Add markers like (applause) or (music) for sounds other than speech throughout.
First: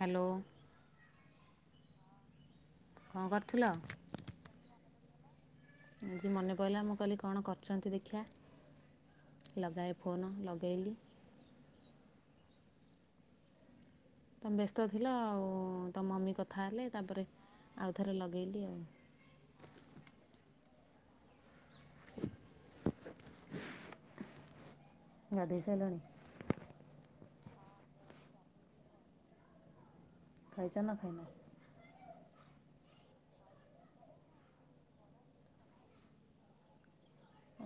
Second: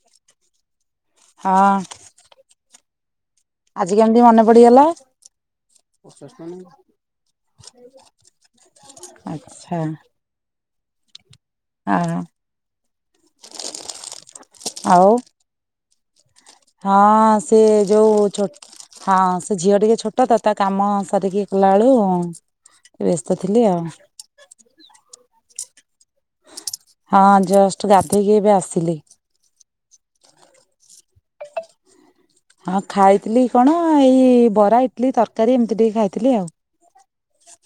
Hello. ହଁ। କଣ କରୁଥିଲ ଆଜି କେମିତି ମନେ ପଡିଗଲା ଆଜି ମନେ ପଡ଼ିଲା। ମୁଁ କହିଲି କଣ କରୁଛନ୍ତି ଦେଖିିବା। ଆଚ୍ଛା ଲଗାଏ ଫୋନ ଲଗେଇଲି। ହଁ। ତମେ ବ୍ୟସ୍ତ ଆଉ ଥିଲ ଆଉ। ମମି କଥା। ହେଲେ ତାପରେ ହଁ, ସେ ଆଉଥରେ ଯୋଉ। ଲଗେଇଲି ଆଉ ହଁ, ସେ ଝିଅ ଟିକେ ଛୋଟ ତ। ତା କାମ ସାରିକି। ଲାଳୁ ବ୍ୟସ୍ତ ଥିଲି ଆଉ। ହଁ, ଗାଧେଇ ସାରିଲଣି ଜଷ୍ଟ ଗାଧେଇକି ଏବେ ଆସିଲି। ଖାଇଛ। ନା ଖାଇନା ହଁ ଖାଇଥିଲି। କଣ ଏଇ ବରା, ଇଟଲିୀ, ତରକାରୀ ଏମିତି ଟିକେ ଖାଇଥିଲି ଆଉ।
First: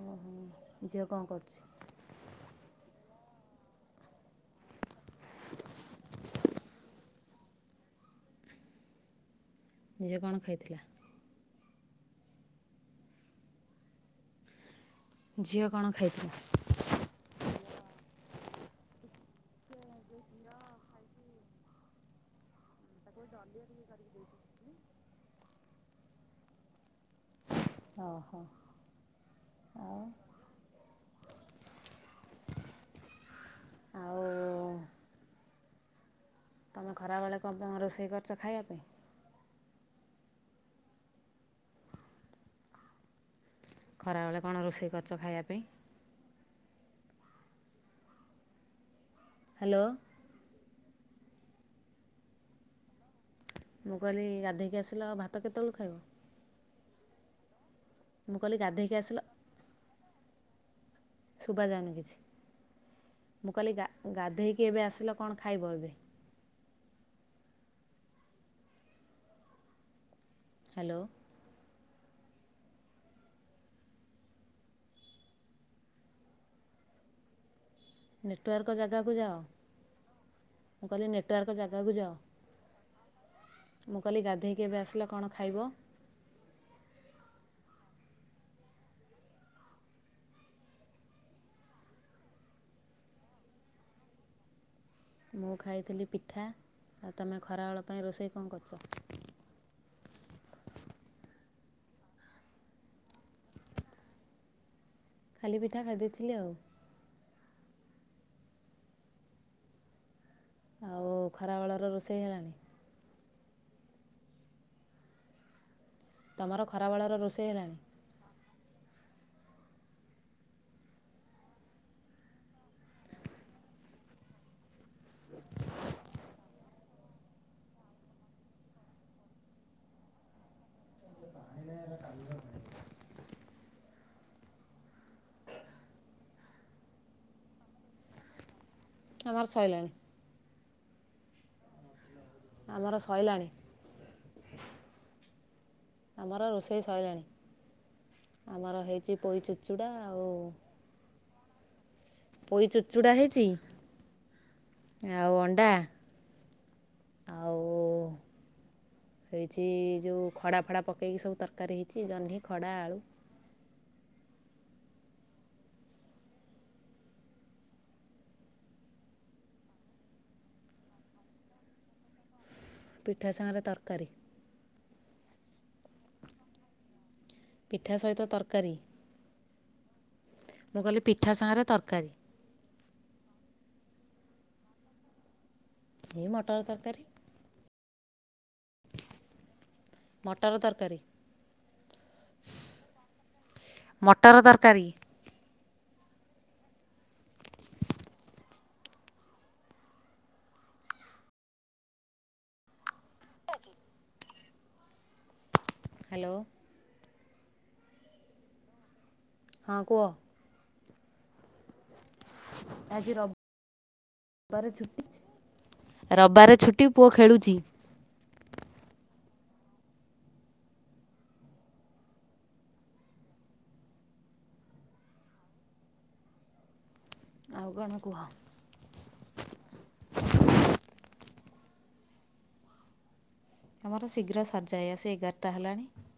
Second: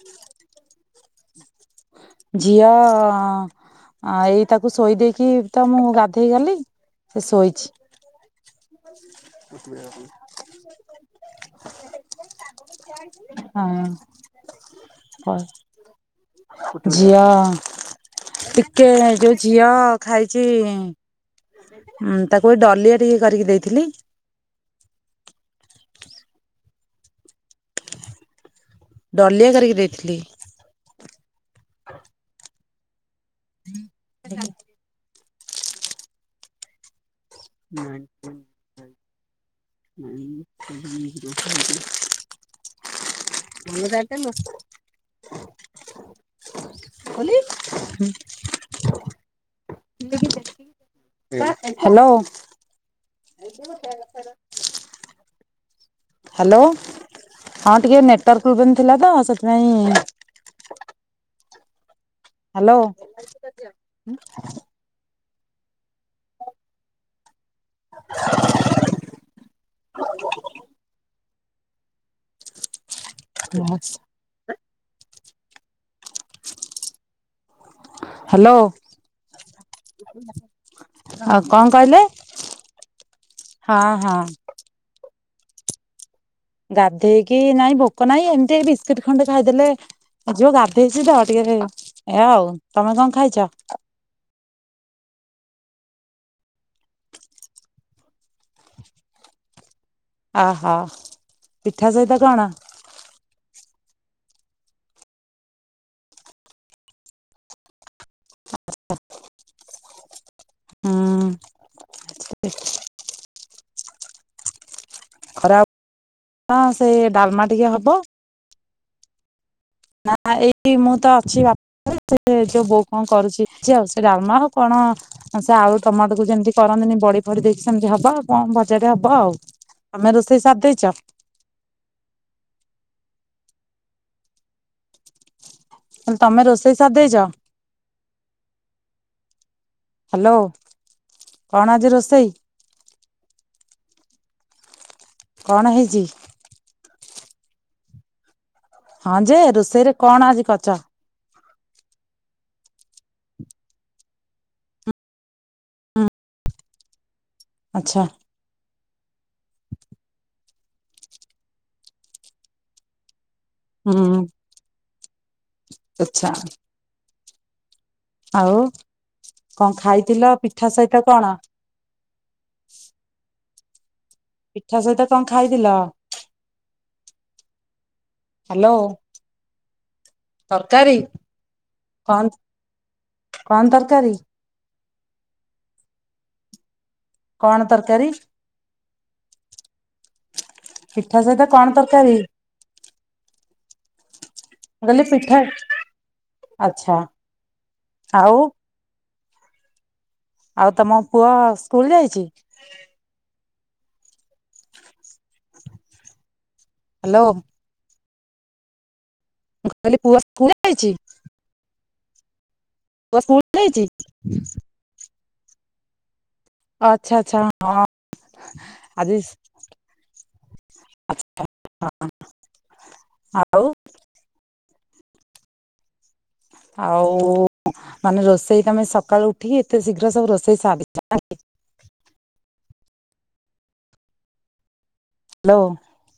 ଓହୋ ଝିଅ କଣ କରୁଛି? ଝିଅ ଏଇ ତାକୁ ଶୋଇ ଦେଇେଇକି ତ ମୁଁ ଗାଧେଇ ଗଲି। ସେ ଶୋଇଛି। ନିଜେ କଣ ଖାଇଥିଲା? ହଁ। ଝିଅ କଣ ଖାଇଥିଲା? ଝିଅ ହଁ, ଟିକେ, ଯୋଉ ଝିଅ ଖାଇଛି। ତାକୁ (unintelligible) କରିକି ଦେଇଥିଲି (inaudible) ଡଲିଆ କରିକି ଦେଇଥିଲି। ଆଉ ତମେ ଖରା ବେଳେ। ସବୁ କଣ ରୋଷେଇ କରିଛ ଖାଇବା ପାଇଁ? ଖରା ବେଳେ କଣ ରୋଷେଇ କରିଛ ଖାଇବା ପାଇଁ। କୋଲି ହ ହ୍ୟାଲୋ ହ୍ୟାଲୋ (unintelligible) ଆଲୋ ଭାତ କେତେବେଳକୁ ଖାଇବୁ। ହ୍ୟାଲୋ ହଁ ଟିକେ ମୁଁ ନେଟୱାର୍କ କହିଲି ପ୍ରୋବନ୍ ଗାଧୋଇକି ଥିଲା ତ ଆସିଲ ସେଥିପାଇଁ। ଶୁଭା ଯାଉନି କିଛି। ହ୍ୟାଲୋ ମୁଁ କାଲି ଗା ଗାଧେଇକି ଏବେ ଆସିଲ କଣ ଖାଇବ ଏବେ? ହ୍ୟାଲୋ ବସ୍ ହ୍ୟାଲୋ ନେଟୱାର୍କ ଜାଗାକୁ ଯାଅ ମୁଁ କହିଲି ଆଉ ନେଟୱାର୍କ କଣ ଜାଗାକୁ କହିଲେ ଯାଅ। ହଁ ମୁଁ ହଁ କହିଲି ଗାଧେଇକ ଏବେ ଆସିଲା କଣ? ଖାଇବ? ଗାଧେଇକି ନାଇଁ ଭୋକ ନହିଁ ଏମିତି ବିସ୍କୁଟ ଖଣ୍ଡେ ଖାଇଦେଲେ ଯିଉ ଗାଧେଇଛି ତ ଟିକେ ଏ ଆଉ ତମେ କଣ ଖାଇଛ? ମୁଁ ଖାଇଥିଲି ପିଠା ଆଉ ତମେ ଖରାବେଳ ପାଇଁ ରୋଷେଇ କଣ କରୁଛ? ଆ ହୋ ପିଠା ସହିତ କଣ? ଖାଲି ପିଠା ଖାଇଦେଇଥିଲି ଆଉ। (unintelligible) ଆଉ ଖରାବେଳର ରୋଷେଇ ହେଲାଣି ହଁ। ଖରାପ ତୁମର ହଁ ସେଇ ଖରାବେଳର ରୋଷେଇ ଡାଲମା ହେଲାଣି ଟିକେ ହବ। ନା ଏଇ ମୁଁ ତ ଅଛି ବାପା ସେ ଯୋଉ ବୋଉ କଣ କରୁଛି ଆଉ ସେ ଡାଲମା ଆଉ କଣ ସେ ଆଉୁ ତମାଟୋକୁ ଯେମିତି କରନ୍ତିନି ବଡି ଫଡି ଦେଇକି ସେମିତି ହବ ଆଉ କଣ ଭଜାଟେ ହବ ଆଉ ତମେ କଣ ରୋଷେଇ ସାରି ଦେଇଛ। ଆଇ କଲ (inaudible) ହେଲେ ତମେ ରୋଷେଇ ସାରି ଦେଇଛ। ଆମର ସଇଲାଣି ହ୍ୟାଲୋ କଣ ଆଜି ରୋଷେଇ? ଆମର ସଇଲାଣି। କଣ ହେଇଛି ଆମର ରୋଷେଇ ସଇଲାଣି। ଆମର ହେଇଛି ହଁ ପୋଇ ଯେ ଚୁଡ଼ଚୁଡ଼ା ରୋଷେଇରେ ଆଉ କଣ ଆଜି କରିଚ? ପୋଇ ଚୁଚୁଡା ହେଇଛି ଆଉ ଅଣ୍ଡା ହୁଁ ଆଉ ଆଚ୍ଛା। ହେଇଛି ଯୋଉ ଖଡ଼ା ଫଡ଼ା ପକେଇକି ସବୁ ତରକାରୀ ହେଇଛି ଜହ୍ନି ଖଡ଼ା ଆଳୁ ହୁଁ ଆଚ୍ଛା। ଆଉ କଣ ଖାଇଥିଲ ପିଠା ସହିତ କଣ? ପିଠା ସାଙ୍ଗରେ ତର କାରି। ପିଠା ସହିତ କଣ ଖାଇଥିଲ? ପିଠା ସହିତ ତରକାରୀ। ହ୍ୟାଲୋ ମୁଁ ତରକାରୀ କହିଲି ପିଠା ସାଙ୍ଗରେ ତରକାରୀ କଣ କଣ ତର କାରି। ଏ ମଟର ତରକାରୀ। କଣ ତରକାରୀ। ମଟର ତରକାରୀ ପିଠା ସହିତ କଣ ତରକାରୀ। ମୋ। ଆଲେ ପିଠ। ଆଛା ଆଉ। ଆଉ ତମ ପୁଅ ସ୍କୁଲ ଯାଇଛି। ହ୍ୟାଲୋ। ହ୍ୟାଲୋ। ମୁଁ ହଁ କହିଲଲି କୁହ ପୁଅ ଇସକୁଲ ଯାଇଛି। (inaudible) ଆଜି ପୁଅ ସ୍କୁଲ ଯାଇଛି। ରିବାର ଛୁଟି ପୁଅ ଆଚ୍ଛା ଆଚ୍ଛା ଖେଳୁଛି। ହ ଆଉ। (inaudible) ଆଉ କଣ କୁହ ମାନେ ରୋଷେଇ ତମେ ସକାଳୁ ଉଠିକି ଏତେ ଶୀଘ୍ର ସବୁ ରୋଷେଇ ସାରିଛ ନଅ କି। ଆମର ଶୀଘ୍ର ସଜଯାଇ ଆସେ। ଏ ଗାରଟା ହ୍ୟାଲୋ ହେଲାଣି।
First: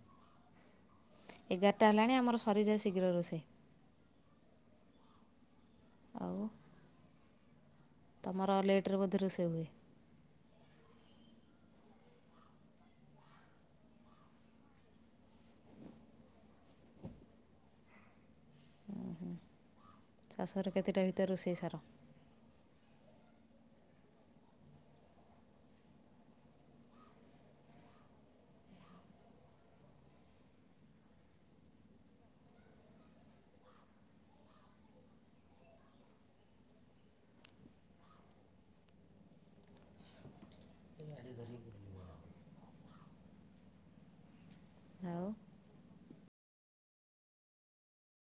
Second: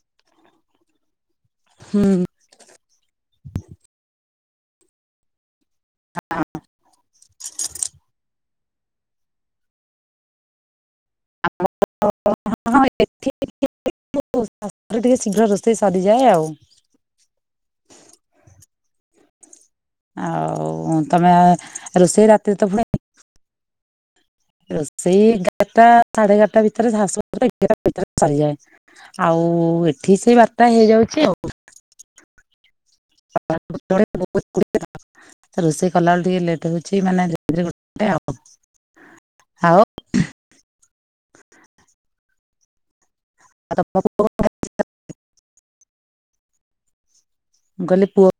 ଏଗାରଟା ହୁଁ ହେଲାଣି ଆମର ଶରିଯାଏ ଶୀଘ୍ର ରୋଷେଇ। ଆଉ ହଁ। ର ଲେଟ୍ ରେ ବୋଧେ ରୋଷେଇ ହୁଏ? (unintelligible) ଏଠି ଟିକେ ଶୀଘ୍ର ରୋଷେଇ ସରିଯାଏ ଆଉ। ଶାଶୁଘର ଆଉ କେତେଟା ଭିତରେ ତମେ ରୋଷେଇ ସାର ରୋଷେଇ ରାତିରେ ତ ପୁଣି ରୋଷେଇ ଏଗାରଟା ସାଢେ ଏଗାରଟା ଭିତରେ ଶାଶୁ ଘରେ ଏଗାରଟା ଭିତରେ ସରିଯାଏ, ଆଉ ଏଠି ସେଇ ବାରଟା ହେଇଯାଉଛି ଆଉ। (unintelligible) ରୋଷେଇ କଲାବେଳେ ଟିକେ ଲେଟ ହଉଛି ମାନେ ଆଉ ଆଉ (unintelligible) ମୁଁ କହିଲି ପୁଅ